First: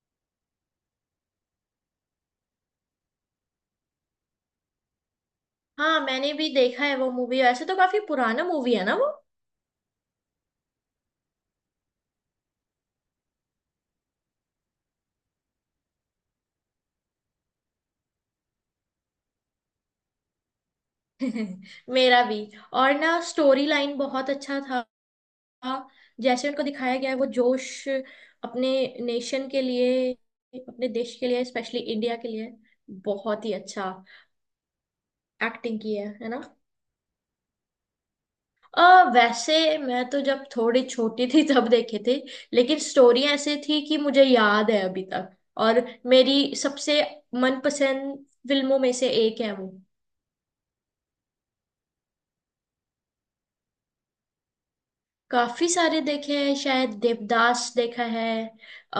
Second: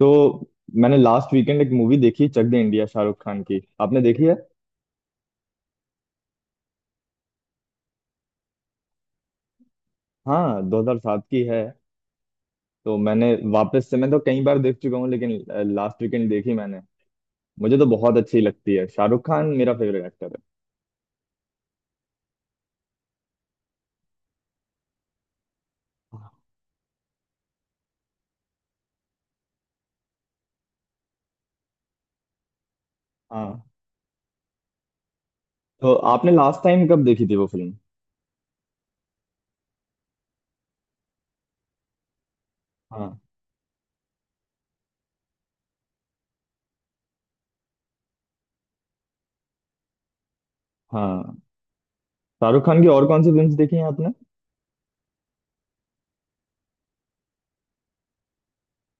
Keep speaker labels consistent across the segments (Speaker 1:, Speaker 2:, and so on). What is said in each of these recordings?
Speaker 1: तो मैंने last weekend एक मूवी देखी, चक दे इंडिया, शाहरुख खान की। आपने देखी है?
Speaker 2: हाँ, मैंने भी देखा है वो मूवी। वैसे तो काफी पुराना मूवी है ना वो।
Speaker 1: हाँ, 2007 की है। तो मैंने वापस से मैं तो कई बार देख चुका हूँ, लेकिन लास्ट वीकेंड देखी मैंने। मुझे तो बहुत अच्छी लगती है। शाहरुख खान मेरा फेवरेट एक्टर
Speaker 2: मेरा भी। और ना स्टोरी लाइन बहुत अच्छा था।
Speaker 1: है।
Speaker 2: जैसे उनको दिखाया गया है वो जोश अपने नेशन के लिए, अपने देश के लिए, स्पेशली इंडिया के लिए बहुत ही
Speaker 1: हाँ।
Speaker 2: अच्छा एक्टिंग
Speaker 1: तो
Speaker 2: की है
Speaker 1: आपने
Speaker 2: ना।
Speaker 1: लास्ट टाइम कब देखी थी वो फिल्म?
Speaker 2: वैसे मैं तो जब थोड़ी छोटी थी तब देखे थे। लेकिन
Speaker 1: हाँ
Speaker 2: स्टोरी ऐसे थी कि मुझे याद है अभी तक। और मेरी सबसे मनपसंद फिल्मों में से एक है वो।
Speaker 1: हाँ। शाहरुख खान की और कौन सी फिल्म्स देखी हैं आपने?
Speaker 2: काफी सारे देखे हैं, शायद देवदास देखा है,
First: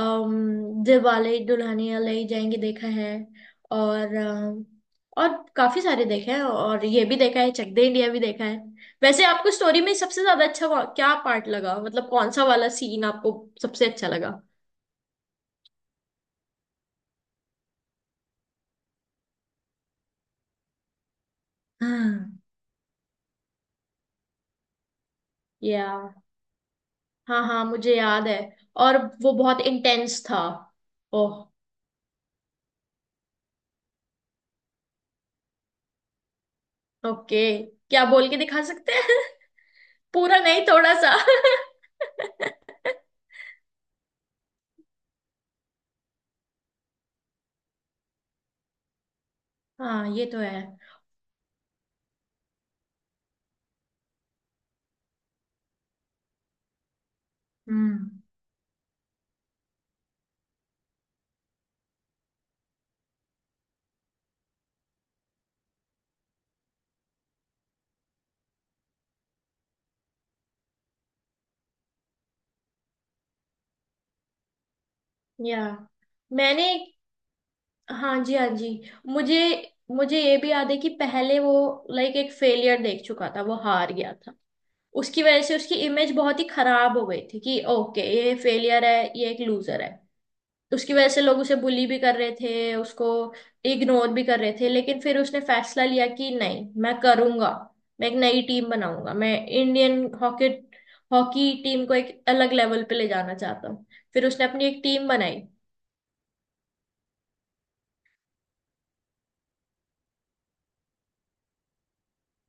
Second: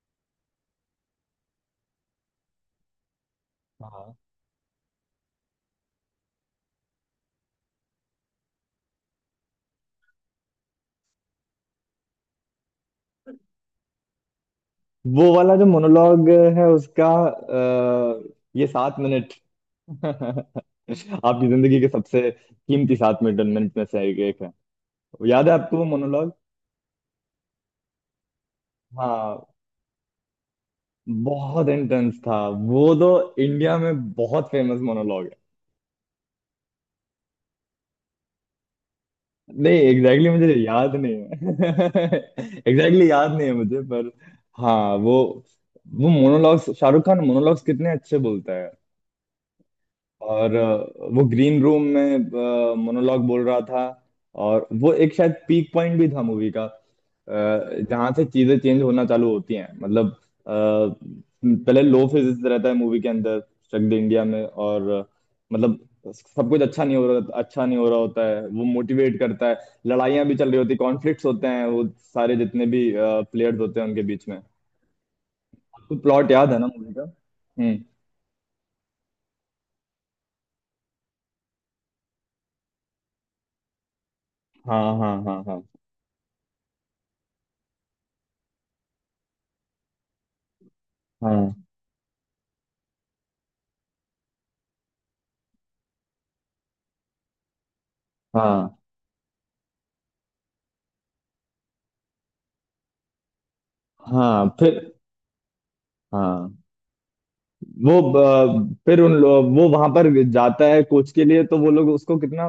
Speaker 2: अम दिलवाले दुल्हनिया ले जाएंगे देखा है,
Speaker 1: हाँ।
Speaker 2: और और काफी सारे देखे हैं, और ये भी देखा है, चक दे इंडिया भी देखा है। वैसे आपको स्टोरी में सबसे ज्यादा अच्छा क्या पार्ट लगा, मतलब कौन सा वाला सीन आपको सबसे अच्छा लगा?
Speaker 1: वो वाला जो मोनोलॉग है उसका, ये सात मिनट आपकी जिंदगी के सबसे
Speaker 2: हाँ।
Speaker 1: कीमती सात मिनट मिनट में से एक है। याद है आपको वो
Speaker 2: या।
Speaker 1: मोनोलॉग?
Speaker 2: हाँ हाँ, मुझे याद है। और वो
Speaker 1: हाँ।
Speaker 2: बहुत इंटेंस था। ओह।
Speaker 1: बहुत इंटेंस था वो तो। इंडिया में बहुत फेमस मोनोलॉग है।
Speaker 2: ओके, क्या बोल के दिखा सकते हैं?
Speaker 1: नहीं, एग्जैक्टली
Speaker 2: पूरा
Speaker 1: मुझे
Speaker 2: नहीं,
Speaker 1: याद
Speaker 2: थोड़ा
Speaker 1: नहीं है
Speaker 2: सा।
Speaker 1: एग्जैक्टली याद नहीं है मुझे, पर हाँ। वो वो मोनोलॉग्स, शाहरुख खान मोनोलॉग्स कितने अच्छे बोलता है।
Speaker 2: हाँ, ये तो
Speaker 1: और
Speaker 2: है।
Speaker 1: वो ग्रीन रूम में मोनोलॉग बोल रहा था। और वो एक शायद पीक पॉइंट भी था मूवी का, जहाँ
Speaker 2: हम्म।
Speaker 1: से चीजें चेंज होना चालू होती हैं। मतलब अ, पहले लो फिजिक्स रहता है मूवी के अंदर, स्ट्रक द इंडिया में। और मतलब सब कुछ अच्छा नहीं हो रहा होता है, वो मोटिवेट करता है। लड़ाइयाँ भी चल रही होती, कॉन्फ्लिक्ट्स होते हैं वो सारे जितने भी प्लेयर्स होते हैं उनके बीच में।
Speaker 2: या।
Speaker 1: तो प्लॉट याद है ना
Speaker 2: मैंने।
Speaker 1: मूवी का? हम्म।
Speaker 2: हाँ जी, हाँ जी। मुझे मुझे ये भी याद है कि पहले वो लाइक एक फेलियर देख चुका था, वो हार गया था।
Speaker 1: हाँ हाँ
Speaker 2: उसकी वजह
Speaker 1: हाँ
Speaker 2: से
Speaker 1: हाँ,
Speaker 2: उसकी इमेज बहुत ही खराब हो गई थी कि ओके ये फेलियर है, ये एक लूजर है। तो उसकी वजह से लोग उसे
Speaker 1: हाँ
Speaker 2: बुली भी कर रहे थे, उसको इग्नोर भी कर रहे थे। लेकिन फिर उसने फैसला लिया कि नहीं, मैं करूंगा। मैं एक नई टीम
Speaker 1: हाँ
Speaker 2: बनाऊंगा, मैं इंडियन हॉकी हॉकी टीम को एक अलग लेवल पे ले जाना चाहता हूँ। फिर उसने
Speaker 1: हाँ,
Speaker 2: अपनी
Speaker 1: फिर
Speaker 2: एक टीम बनाई।
Speaker 1: हाँ। फिर उन लोग वो वहां पर जाता है कोच के लिए, तो वो लोग उसको कितना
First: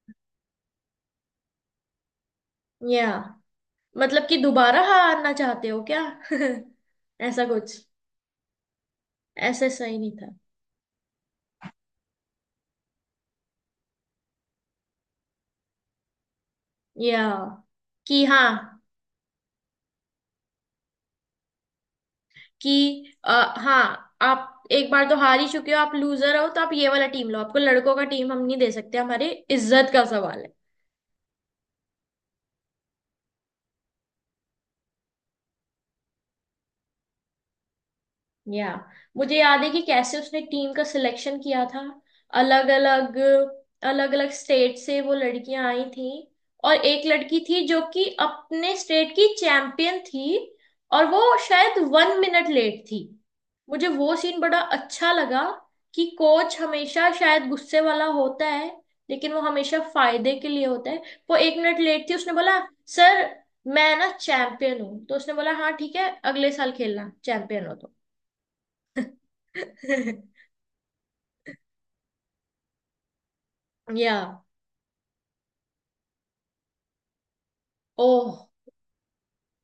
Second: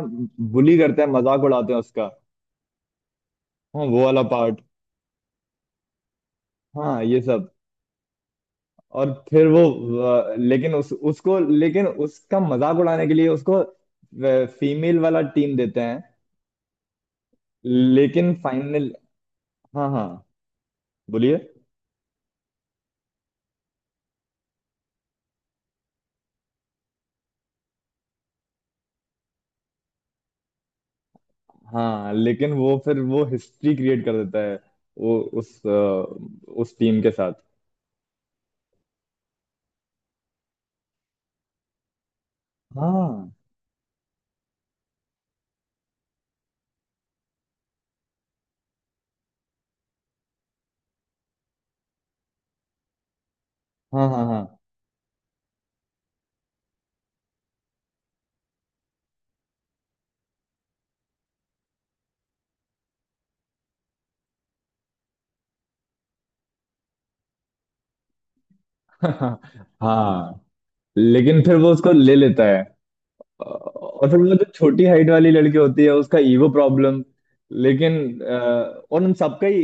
Speaker 1: बुली करते हैं, मजाक उड़ाते हैं उसका।
Speaker 2: या।
Speaker 1: हाँ वो वाला
Speaker 2: मतलब कि
Speaker 1: पार्ट।
Speaker 2: दोबारा हारना चाहते हो क्या?
Speaker 1: हाँ ये
Speaker 2: ऐसा
Speaker 1: सब।
Speaker 2: कुछ।
Speaker 1: और फिर वो,
Speaker 2: ऐसे सही नहीं था।
Speaker 1: लेकिन उस उसको, लेकिन उसका मजाक उड़ाने के लिए उसको फीमेल वाला टीम देते हैं।
Speaker 2: या। कि
Speaker 1: लेकिन
Speaker 2: हाँ।
Speaker 1: फाइनल। हाँ हाँ, बोलिए।
Speaker 2: कि हाँ, आप एक बार तो हार ही चुके हो, आप लूजर हो, तो आप ये वाला टीम लो, आपको लड़कों का टीम हम नहीं दे सकते, हमारी इज्जत का सवाल है।
Speaker 1: हाँ, लेकिन वो फिर वो हिस्ट्री क्रिएट कर देता है वो उस टीम के साथ।
Speaker 2: या। मुझे याद है कि कैसे उसने टीम का सिलेक्शन किया था। अलग अलग
Speaker 1: हाँ
Speaker 2: अलग अलग स्टेट से वो लड़कियां आई थी। और एक लड़की थी जो कि अपने स्टेट की चैंपियन थी। और वो शायद 1 मिनट लेट थी। मुझे
Speaker 1: हाँ
Speaker 2: वो
Speaker 1: हाँ
Speaker 2: सीन
Speaker 1: हाँ
Speaker 2: बड़ा अच्छा लगा। कि कोच हमेशा शायद गुस्से वाला होता है, लेकिन वो हमेशा फायदे के लिए होता है। वो 1 मिनट लेट थी, उसने बोला सर, मैं ना चैंपियन हूँ। तो उसने बोला हाँ ठीक है, अगले साल खेलना, चैंपियन हो तो।
Speaker 1: हाँ। लेकिन फिर वो उसको ले लेता है, और
Speaker 2: या।
Speaker 1: फिर वो जो छोटी हाइट वाली लड़की होती है उसका ईगो प्रॉब्लम। लेकिन अ,
Speaker 2: ओह।
Speaker 1: और उन सबका ही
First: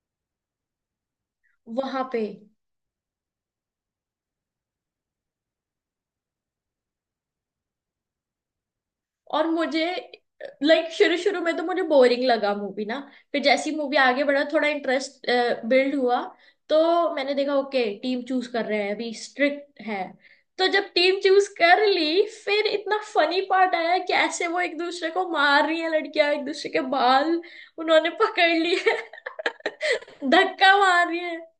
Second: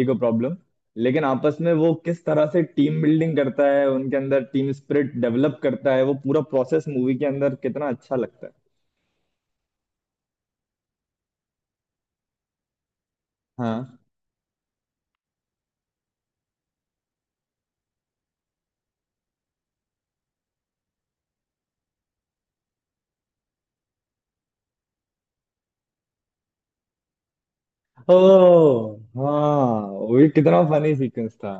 Speaker 1: ईगो प्रॉब्लम। लेकिन आपस में वो
Speaker 2: वहां पे।
Speaker 1: किस तरह से टीम बिल्डिंग करता है, उनके अंदर टीम स्पिरिट डेवलप करता है, वो पूरा प्रोसेस मूवी के अंदर कितना अच्छा लगता है।
Speaker 2: और मुझे लाइक शुरू शुरू में तो मुझे बोरिंग लगा मूवी ना। फिर जैसी मूवी
Speaker 1: हाँ।
Speaker 2: आगे बढ़ा थोड़ा इंटरेस्ट बिल्ड हुआ। तो मैंने देखा ओके टीम चूज कर रहे हैं, अभी स्ट्रिक्ट है। तो जब टीम चूज कर ली, फिर इतना फनी पार्ट आया कि ऐसे वो एक दूसरे को मार रही है लड़कियां, एक दूसरे के बाल उन्होंने
Speaker 1: ओ।
Speaker 2: पकड़ लिए।
Speaker 1: हाँ, वो भी कितना
Speaker 2: धक्का
Speaker 1: फनी
Speaker 2: मार रही
Speaker 1: सीक्वेंस
Speaker 2: है।
Speaker 1: था।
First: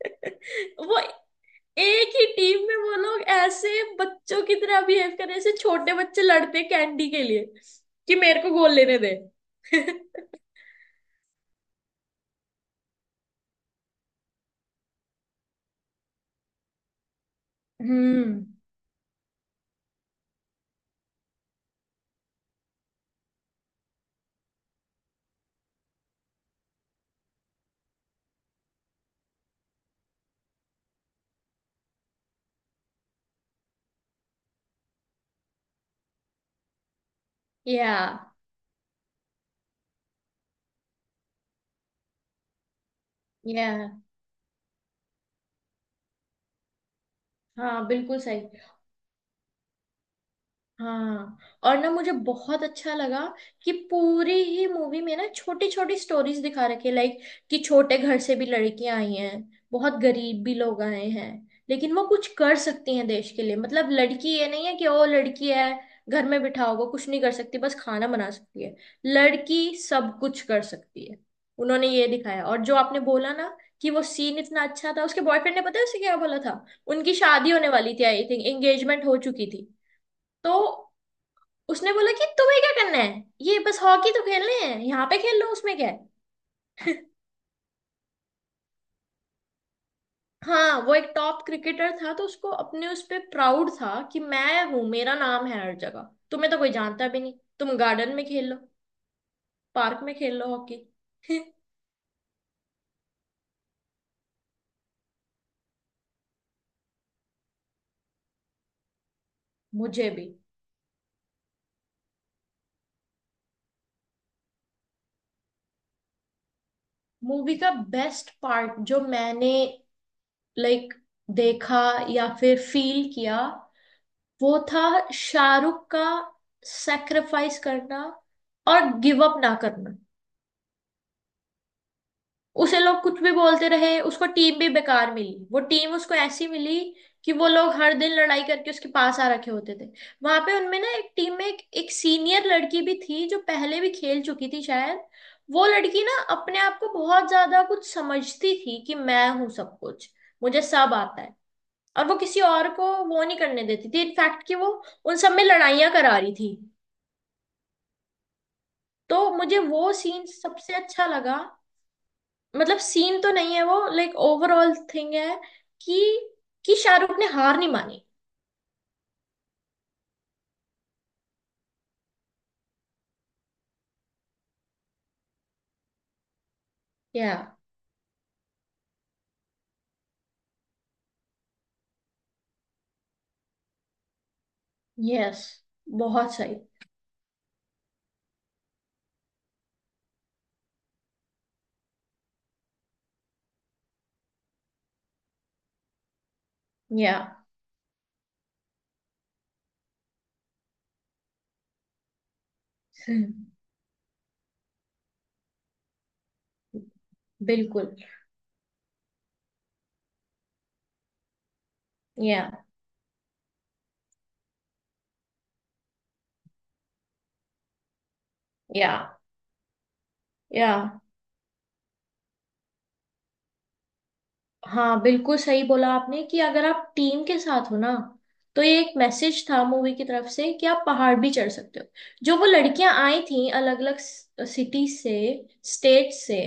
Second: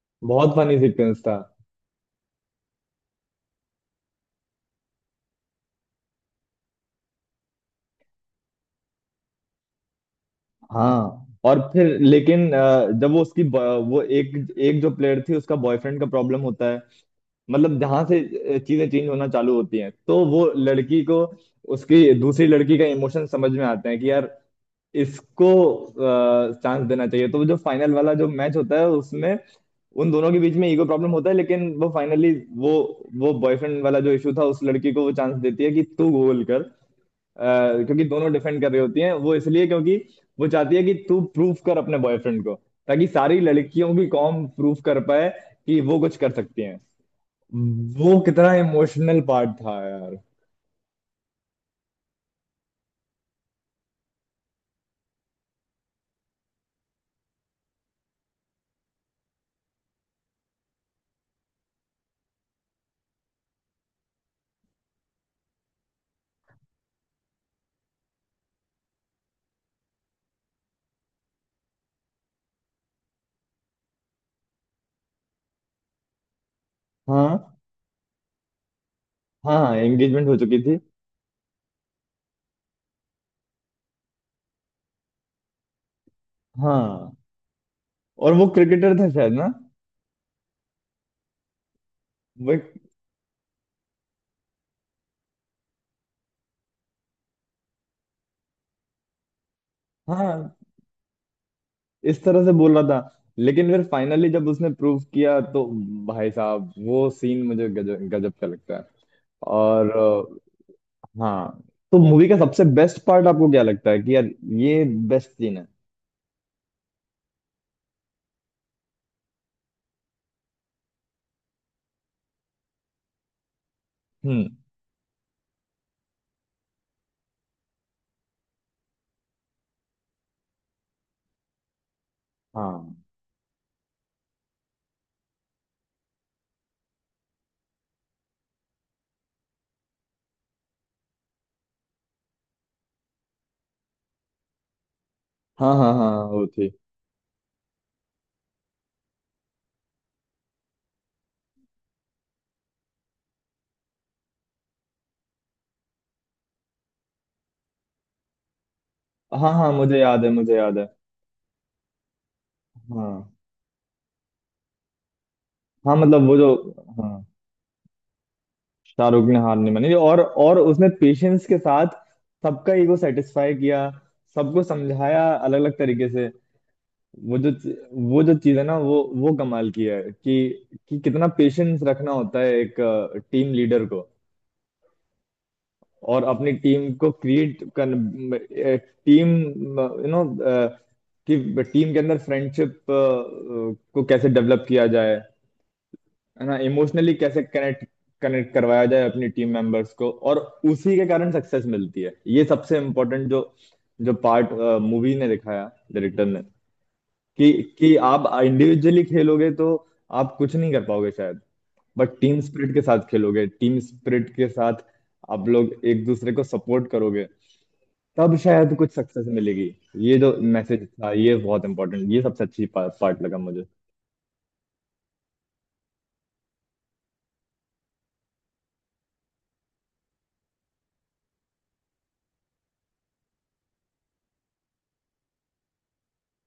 Speaker 1: बहुत फनी
Speaker 2: वो
Speaker 1: सीक्वेंस था।
Speaker 2: एक ही टीम में वो लोग ऐसे बच्चों की तरह बिहेव कर रहे हैं, ऐसे छोटे बच्चे लड़ते हैं कैंडी के लिए, कि मेरे को गोल लेने दे।
Speaker 1: हाँ, और फिर लेकिन जब वो वो एक एक जो प्लेयर थी उसका बॉयफ्रेंड का प्रॉब्लम होता है। मतलब जहां से
Speaker 2: हम्म।
Speaker 1: चीजें चेंज होना चालू होती हैं, तो वो लड़की को उसकी दूसरी लड़की का इमोशन समझ में आते हैं कि यार इसको चांस देना चाहिए। तो वो जो फाइनल वाला जो मैच होता है उसमें उन दोनों के बीच में ईगो प्रॉब्लम होता है, लेकिन वो फाइनली वो वो बॉयफ्रेंड वाला जो इशू था, उस लड़की को वो चांस देती है कि तू गोल कर।
Speaker 2: या।
Speaker 1: क्योंकि दोनों डिफेंड कर रही होती हैं वो, इसलिए क्योंकि वो चाहती है कि तू प्रूफ कर अपने बॉयफ्रेंड को, ताकि सारी
Speaker 2: या।
Speaker 1: लड़कियों की कॉम प्रूफ कर पाए कि वो कुछ कर सकती हैं।
Speaker 2: हाँ,
Speaker 1: वो
Speaker 2: बिल्कुल सही।
Speaker 1: कितना इमोशनल पार्ट था यार।
Speaker 2: हाँ, और ना मुझे बहुत अच्छा लगा कि पूरी ही मूवी में ना छोटी छोटी स्टोरीज दिखा रखी है, लाइक कि छोटे घर से भी लड़कियां आई हैं, बहुत गरीब भी लोग आए हैं, लेकिन वो कुछ कर सकती हैं देश के लिए। मतलब लड़की ये नहीं है कि ओ लड़की है, घर में बिठा होगा, कुछ नहीं कर सकती, बस खाना बना सकती है। लड़की सब कुछ कर सकती है। उन्होंने ये दिखाया। और जो आपने बोला ना कि वो सीन इतना अच्छा था, उसके बॉयफ्रेंड ने पता है उसे क्या बोला था? उनकी शादी
Speaker 1: हाँ
Speaker 2: होने वाली थी, आई थिंक एंगेजमेंट हो चुकी
Speaker 1: हाँ
Speaker 2: थी।
Speaker 1: हाँ, एंगेजमेंट हो चुकी थी।
Speaker 2: तो उसने बोला कि तुम्हें क्या करना है ये, बस हॉकी तो खेलने हैं, यहाँ पे खेल लो, उसमें क्या है।
Speaker 1: हाँ, और वो क्रिकेटर था शायद ना?
Speaker 2: हाँ, वो एक टॉप क्रिकेटर था, तो उसको
Speaker 1: वो एक-
Speaker 2: अपने उस पे प्राउड था कि मैं हूँ, मेरा नाम है हर जगह, तुम्हें तो कोई जानता भी नहीं। तुम गार्डन में खेल लो, पार्क में खेल लो
Speaker 1: हाँ,
Speaker 2: हॉकी।
Speaker 1: इस तरह से बोल रहा था। लेकिन फिर फाइनली जब उसने प्रूफ किया, तो भाई साहब, वो सीन मुझे गजब गजब का लगता है। और
Speaker 2: मुझे भी।
Speaker 1: हाँ। तो मूवी का सबसे बेस्ट पार्ट आपको क्या लगता है कि यार ये बेस्ट सीन है?
Speaker 2: मूवी का बेस्ट पार्ट जो मैंने, लाइक, देखा या फिर फील किया,
Speaker 1: हम्म।
Speaker 2: वो था शाहरुख का सेक्रीफाइस करना और गिव अप ना करना। उसे
Speaker 1: हाँ
Speaker 2: लोग कुछ भी बोलते रहे, उसको टीम भी बेकार मिली, वो टीम उसको ऐसी मिली कि वो लोग हर दिन लड़ाई करके उसके पास आ रखे होते थे। वहां पे उनमें ना एक टीम में एक सीनियर लड़की भी थी जो पहले भी खेल चुकी थी शायद। वो
Speaker 1: हाँ हाँ
Speaker 2: लड़की
Speaker 1: हाँ,
Speaker 2: ना
Speaker 1: वो
Speaker 2: अपने
Speaker 1: थी।
Speaker 2: आप को बहुत ज्यादा कुछ समझती थी कि मैं हूं सब कुछ, मुझे सब आता है। और वो किसी और को वो नहीं करने देती थी, इनफैक्ट कि वो उन सब में लड़ाइयां करा रही थी। तो
Speaker 1: हाँ
Speaker 2: मुझे
Speaker 1: हाँ,
Speaker 2: वो
Speaker 1: मुझे याद
Speaker 2: सीन
Speaker 1: है, मुझे
Speaker 2: सबसे
Speaker 1: याद है।
Speaker 2: अच्छा लगा। मतलब सीन तो
Speaker 1: हाँ
Speaker 2: नहीं है वो, लाइक ओवरऑल थिंग है कि
Speaker 1: हाँ, मतलब वो जो।
Speaker 2: कि शाहरुख
Speaker 1: हाँ,
Speaker 2: ने हार नहीं मानी।
Speaker 1: शाहरुख ने हार नहीं मानी, और उसने पेशेंस के साथ सबका ईगो सेटिस्फाई किया, सबको समझाया अलग अलग तरीके से। वो जो
Speaker 2: या।
Speaker 1: चीज- वो जो चीज है ना, वो कमाल की है कि कितना पेशेंस रखना होता है एक टीम लीडर को।
Speaker 2: यस,
Speaker 1: और
Speaker 2: बहुत
Speaker 1: अपनी
Speaker 2: सही।
Speaker 1: टीम को क्रिएट कर, टीम कि टीम के अंदर फ्रेंडशिप को कैसे डेवलप किया जाए, है ना। इमोशनली
Speaker 2: या।
Speaker 1: कैसे कनेक्ट कनेक्ट करवाया जाए अपनी टीम मेंबर्स को, और उसी के कारण सक्सेस मिलती है। ये सबसे इम्पोर्टेंट जो जो पार्ट मूवी ने दिखाया, डायरेक्टर ने, कि
Speaker 2: बिल्कुल।
Speaker 1: आप इंडिविजुअली खेलोगे तो आप कुछ नहीं कर पाओगे शायद। बट टीम
Speaker 2: या।
Speaker 1: स्पिरिट के साथ खेलोगे, टीम स्पिरिट के साथ आप लोग एक दूसरे को सपोर्ट करोगे, तब शायद कुछ
Speaker 2: या।
Speaker 1: सक्सेस मिलेगी। ये जो
Speaker 2: या।
Speaker 1: मैसेज था ये बहुत इंपॉर्टेंट, ये सबसे अच्छी पार्ट लगा मुझे।
Speaker 2: हाँ, बिल्कुल सही बोला आपने कि अगर आप टीम के साथ हो ना, तो ये एक मैसेज था मूवी की तरफ से कि आप पहाड़ भी चढ़ सकते हो। जो वो लड़कियां आई थी अलग अलग सिटी से, स्टेट से,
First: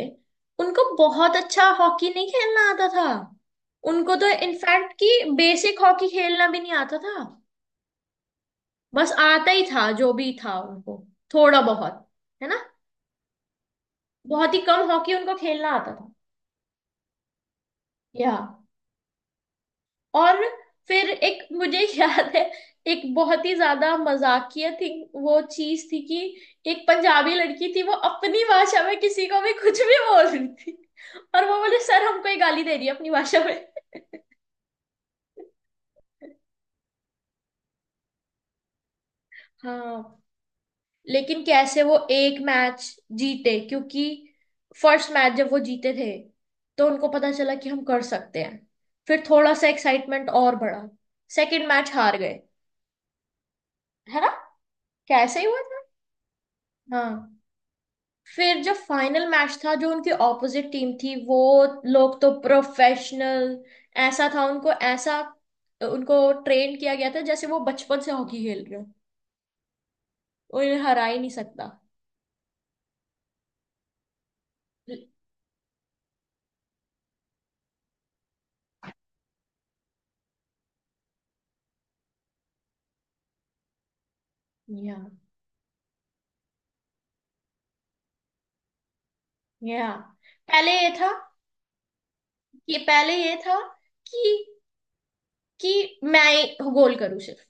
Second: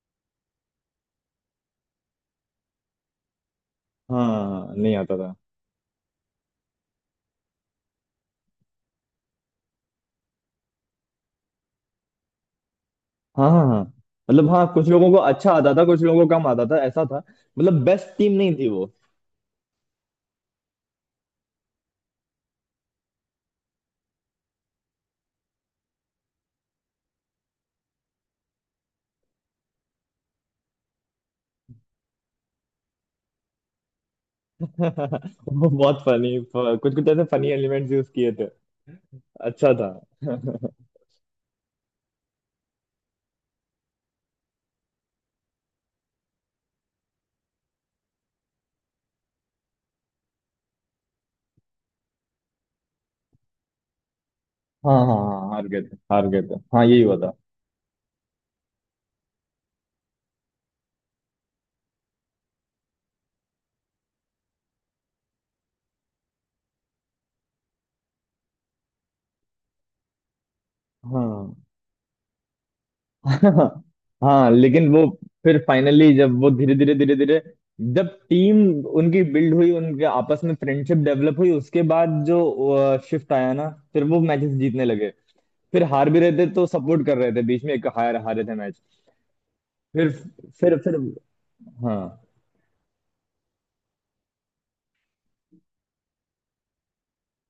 Speaker 2: उनको बहुत अच्छा हॉकी नहीं खेलना आता था, उनको तो
Speaker 1: हाँ,
Speaker 2: इनफैक्ट
Speaker 1: नहीं
Speaker 2: कि
Speaker 1: आता था।
Speaker 2: बेसिक हॉकी खेलना भी नहीं आता था। बस आता ही था जो भी था उनको, थोड़ा बहुत, है ना।
Speaker 1: हाँ हाँ हाँ। मतलब
Speaker 2: बहुत ही
Speaker 1: हाँ, कुछ
Speaker 2: कम
Speaker 1: लोगों
Speaker 2: हॉकी
Speaker 1: को
Speaker 2: उनको
Speaker 1: अच्छा
Speaker 2: खेलना
Speaker 1: आता था,
Speaker 2: आता
Speaker 1: कुछ
Speaker 2: था।
Speaker 1: लोगों को कम आता था, ऐसा था। मतलब बेस्ट
Speaker 2: या।
Speaker 1: टीम नहीं थी वो।
Speaker 2: और फिर एक मुझे याद है, एक बहुत ही ज्यादा मजाकिया थी। वो चीज थी कि एक पंजाबी लड़की थी, वो अपनी भाषा में किसी को भी कुछ भी बोल रही थी, और वो बोले सर हमको ये गाली दे रही है अपनी भाषा में।
Speaker 1: वो बहुत फनी, कुछ कुछ ऐसे फनी एलिमेंट्स यूज किए थे, अच्छा था।
Speaker 2: हाँ, लेकिन कैसे वो एक मैच जीते, क्योंकि फर्स्ट मैच जब वो जीते थे, तो उनको पता चला कि हम कर सकते हैं। फिर थोड़ा सा एक्साइटमेंट और बढ़ा। सेकंड मैच हार गए, है ना।
Speaker 1: हाँ हाँ
Speaker 2: कैसे ही
Speaker 1: हाँ,
Speaker 2: हुआ
Speaker 1: हार गए
Speaker 2: था।
Speaker 1: थे, हार गए थे, हाँ यही हुआ था।
Speaker 2: हाँ। फिर जब फाइनल मैच था, जो उनकी ऑपोजिट टीम थी वो लोग तो प्रोफेशनल ऐसा था उनको, ऐसा उनको ट्रेन किया गया था जैसे वो बचपन से हॉकी खेल रहे हो, उन्हें हरा ही नहीं
Speaker 1: हाँ
Speaker 2: सकता।
Speaker 1: हाँ हाँ, लेकिन वो फिर फाइनली जब वो धीरे धीरे जब टीम उनकी बिल्ड हुई, उनके आपस में फ्रेंडशिप डेवलप हुई, उसके बाद जो शिफ्ट आया ना, फिर वो मैचेस जीतने
Speaker 2: या।
Speaker 1: लगे। फिर हार भी रहे थे तो सपोर्ट कर रहे थे, बीच में एक हार हारे थे मैच।
Speaker 2: या।
Speaker 1: फिर
Speaker 2: पहले ये
Speaker 1: फिर,
Speaker 2: था
Speaker 1: हाँ।
Speaker 2: पहले ये था कि कि मैं गोल करूं सिर्फ।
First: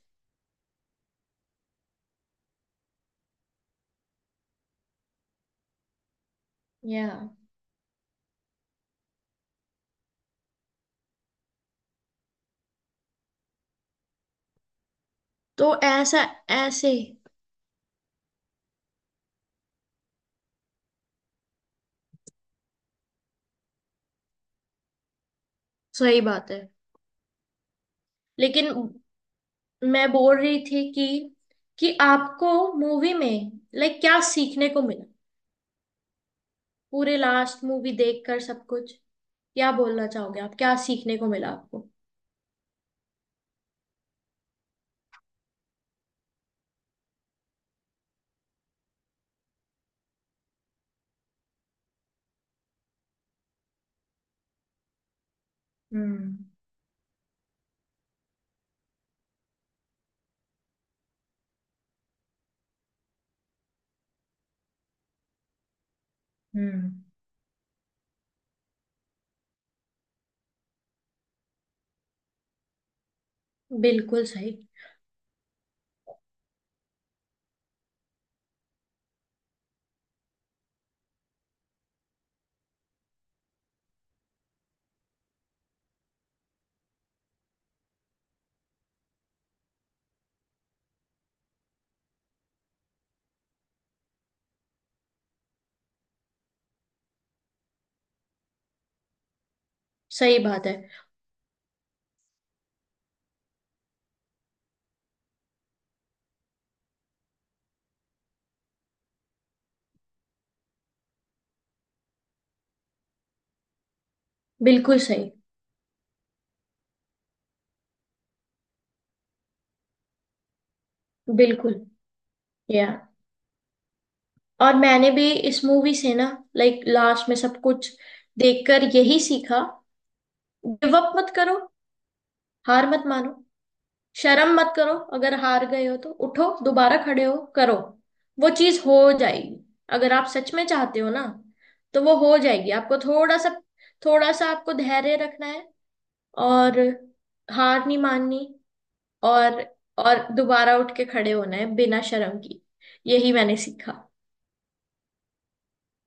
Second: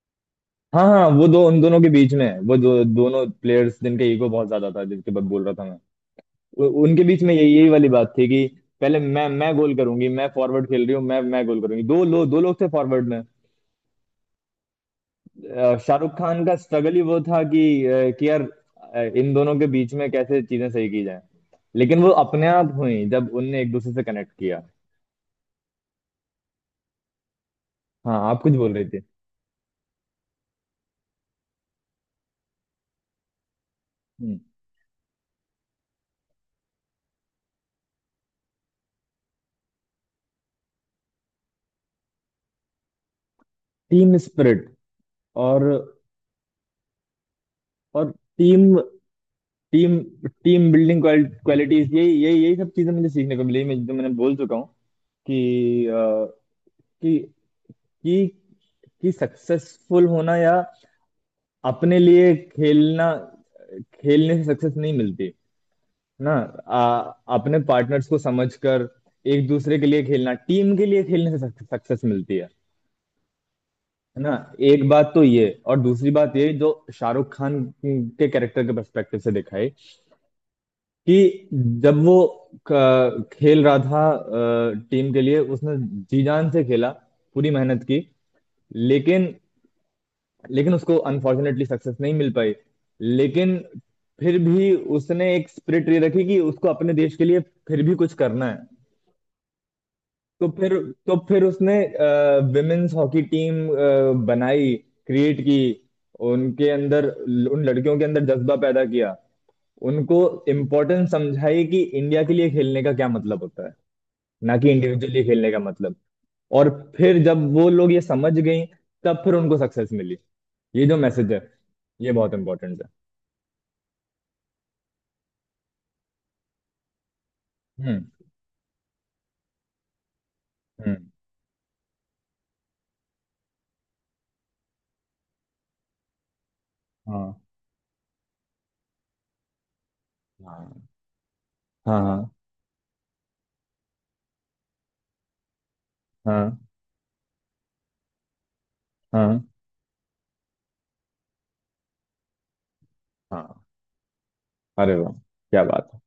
Speaker 1: हाँ हाँ वो दो उन दोनों के बीच में है, वो दो दोनों प्लेयर्स जिनके ईगो बहुत ज्यादा था, जिनके बाद बोल रहा था। उनके
Speaker 2: या।
Speaker 1: बीच में यही यही वाली बात थी कि पहले मैं गोल करूंगी, मैं फॉरवर्ड खेल रही हूँ, मैं गोल करूंगी, दो लोग थे फॉरवर्ड में।
Speaker 2: तो
Speaker 1: शाहरुख
Speaker 2: ऐसा
Speaker 1: खान का
Speaker 2: ऐसे
Speaker 1: स्ट्रगल ही वो था कि कि यार इन दोनों के बीच में कैसे चीजें सही की जाए। लेकिन वो अपने आप हुई जब उनने एक दूसरे से कनेक्ट किया।
Speaker 2: सही बात है।
Speaker 1: हाँ, आप कुछ
Speaker 2: लेकिन
Speaker 1: बोल रहे थे?
Speaker 2: मैं बोल रही थी कि आपको मूवी में, लाइक, क्या
Speaker 1: हम्म।
Speaker 2: सीखने को मिला पूरे लास्ट मूवी देखकर सब कुछ, क्या बोलना चाहोगे आप, क्या सीखने को मिला आपको?
Speaker 1: टीम स्पिरिट, और और team team team building qualities, यही यही यही सब चीजें मुझे सीखने को मिली, मैं जो मैंने बोल चुका हूँ, कि
Speaker 2: हम्म।
Speaker 1: कि कि कि सक्सेसफुल होना या अपने लिए खेलना, खेलने से सक्सेस नहीं मिलती ना। आ,
Speaker 2: हम्म।
Speaker 1: अपने पार्टनर्स को समझकर एक दूसरे के लिए खेलना, टीम के लिए खेलने से सक्सेस मिलती है
Speaker 2: बिल्कुल
Speaker 1: ना।
Speaker 2: सही।
Speaker 1: एक बात तो ये, और दूसरी बात ये जो शाहरुख खान के कैरेक्टर के पर्सपेक्टिव से दिखाई, कि जब वो खेल रहा था टीम के लिए, उसने जी जान से खेला, पूरी मेहनत की। लेकिन लेकिन उसको अनफॉर्चुनेटली सक्सेस नहीं मिल पाई। लेकिन फिर भी उसने एक स्पिरिट ये रखी कि उसको अपने देश के लिए फिर भी कुछ करना है।
Speaker 2: सही
Speaker 1: तो
Speaker 2: बात
Speaker 1: फिर
Speaker 2: है।
Speaker 1: तो फिर उसने विमेन्स हॉकी टीम बनाई, क्रिएट की। उनके अंदर, उन लड़कियों के अंदर जज्बा पैदा किया, उनको इम्पोर्टेंस समझाई कि इंडिया के लिए खेलने का क्या मतलब होता है, ना कि
Speaker 2: बिल्कुल
Speaker 1: इंडिविजुअली
Speaker 2: सही।
Speaker 1: खेलने का मतलब। और फिर जब वो लोग ये समझ गई, तब फिर उनको सक्सेस मिली। ये जो मैसेज है
Speaker 2: बिल्कुल।
Speaker 1: ये बहुत इंपॉर्टेंट
Speaker 2: या।
Speaker 1: है।
Speaker 2: और मैंने भी इस मूवी से ना, लाइक लास्ट में सब कुछ
Speaker 1: हम्म।
Speaker 2: देखकर यही सीखा। Give
Speaker 1: hmm.
Speaker 2: अप मत करो, हार मत मानो, शर्म मत करो, अगर हार गए हो तो उठो, दोबारा खड़े
Speaker 1: हाँ
Speaker 2: हो करो। वो चीज हो जाएगी, अगर आप सच में
Speaker 1: हाँ
Speaker 2: चाहते हो ना, तो वो
Speaker 1: हाँ
Speaker 2: हो जाएगी। आपको थोड़ा सा, थोड़ा सा आपको धैर्य रखना है
Speaker 1: हाँ
Speaker 2: और हार नहीं माननी,
Speaker 1: हाँ हाँ
Speaker 2: और और दोबारा उठ के खड़े होना है बिना शर्म की। यही
Speaker 1: हाँ।
Speaker 2: मैंने सीखा।
Speaker 1: अरे वाह, क्या बात है।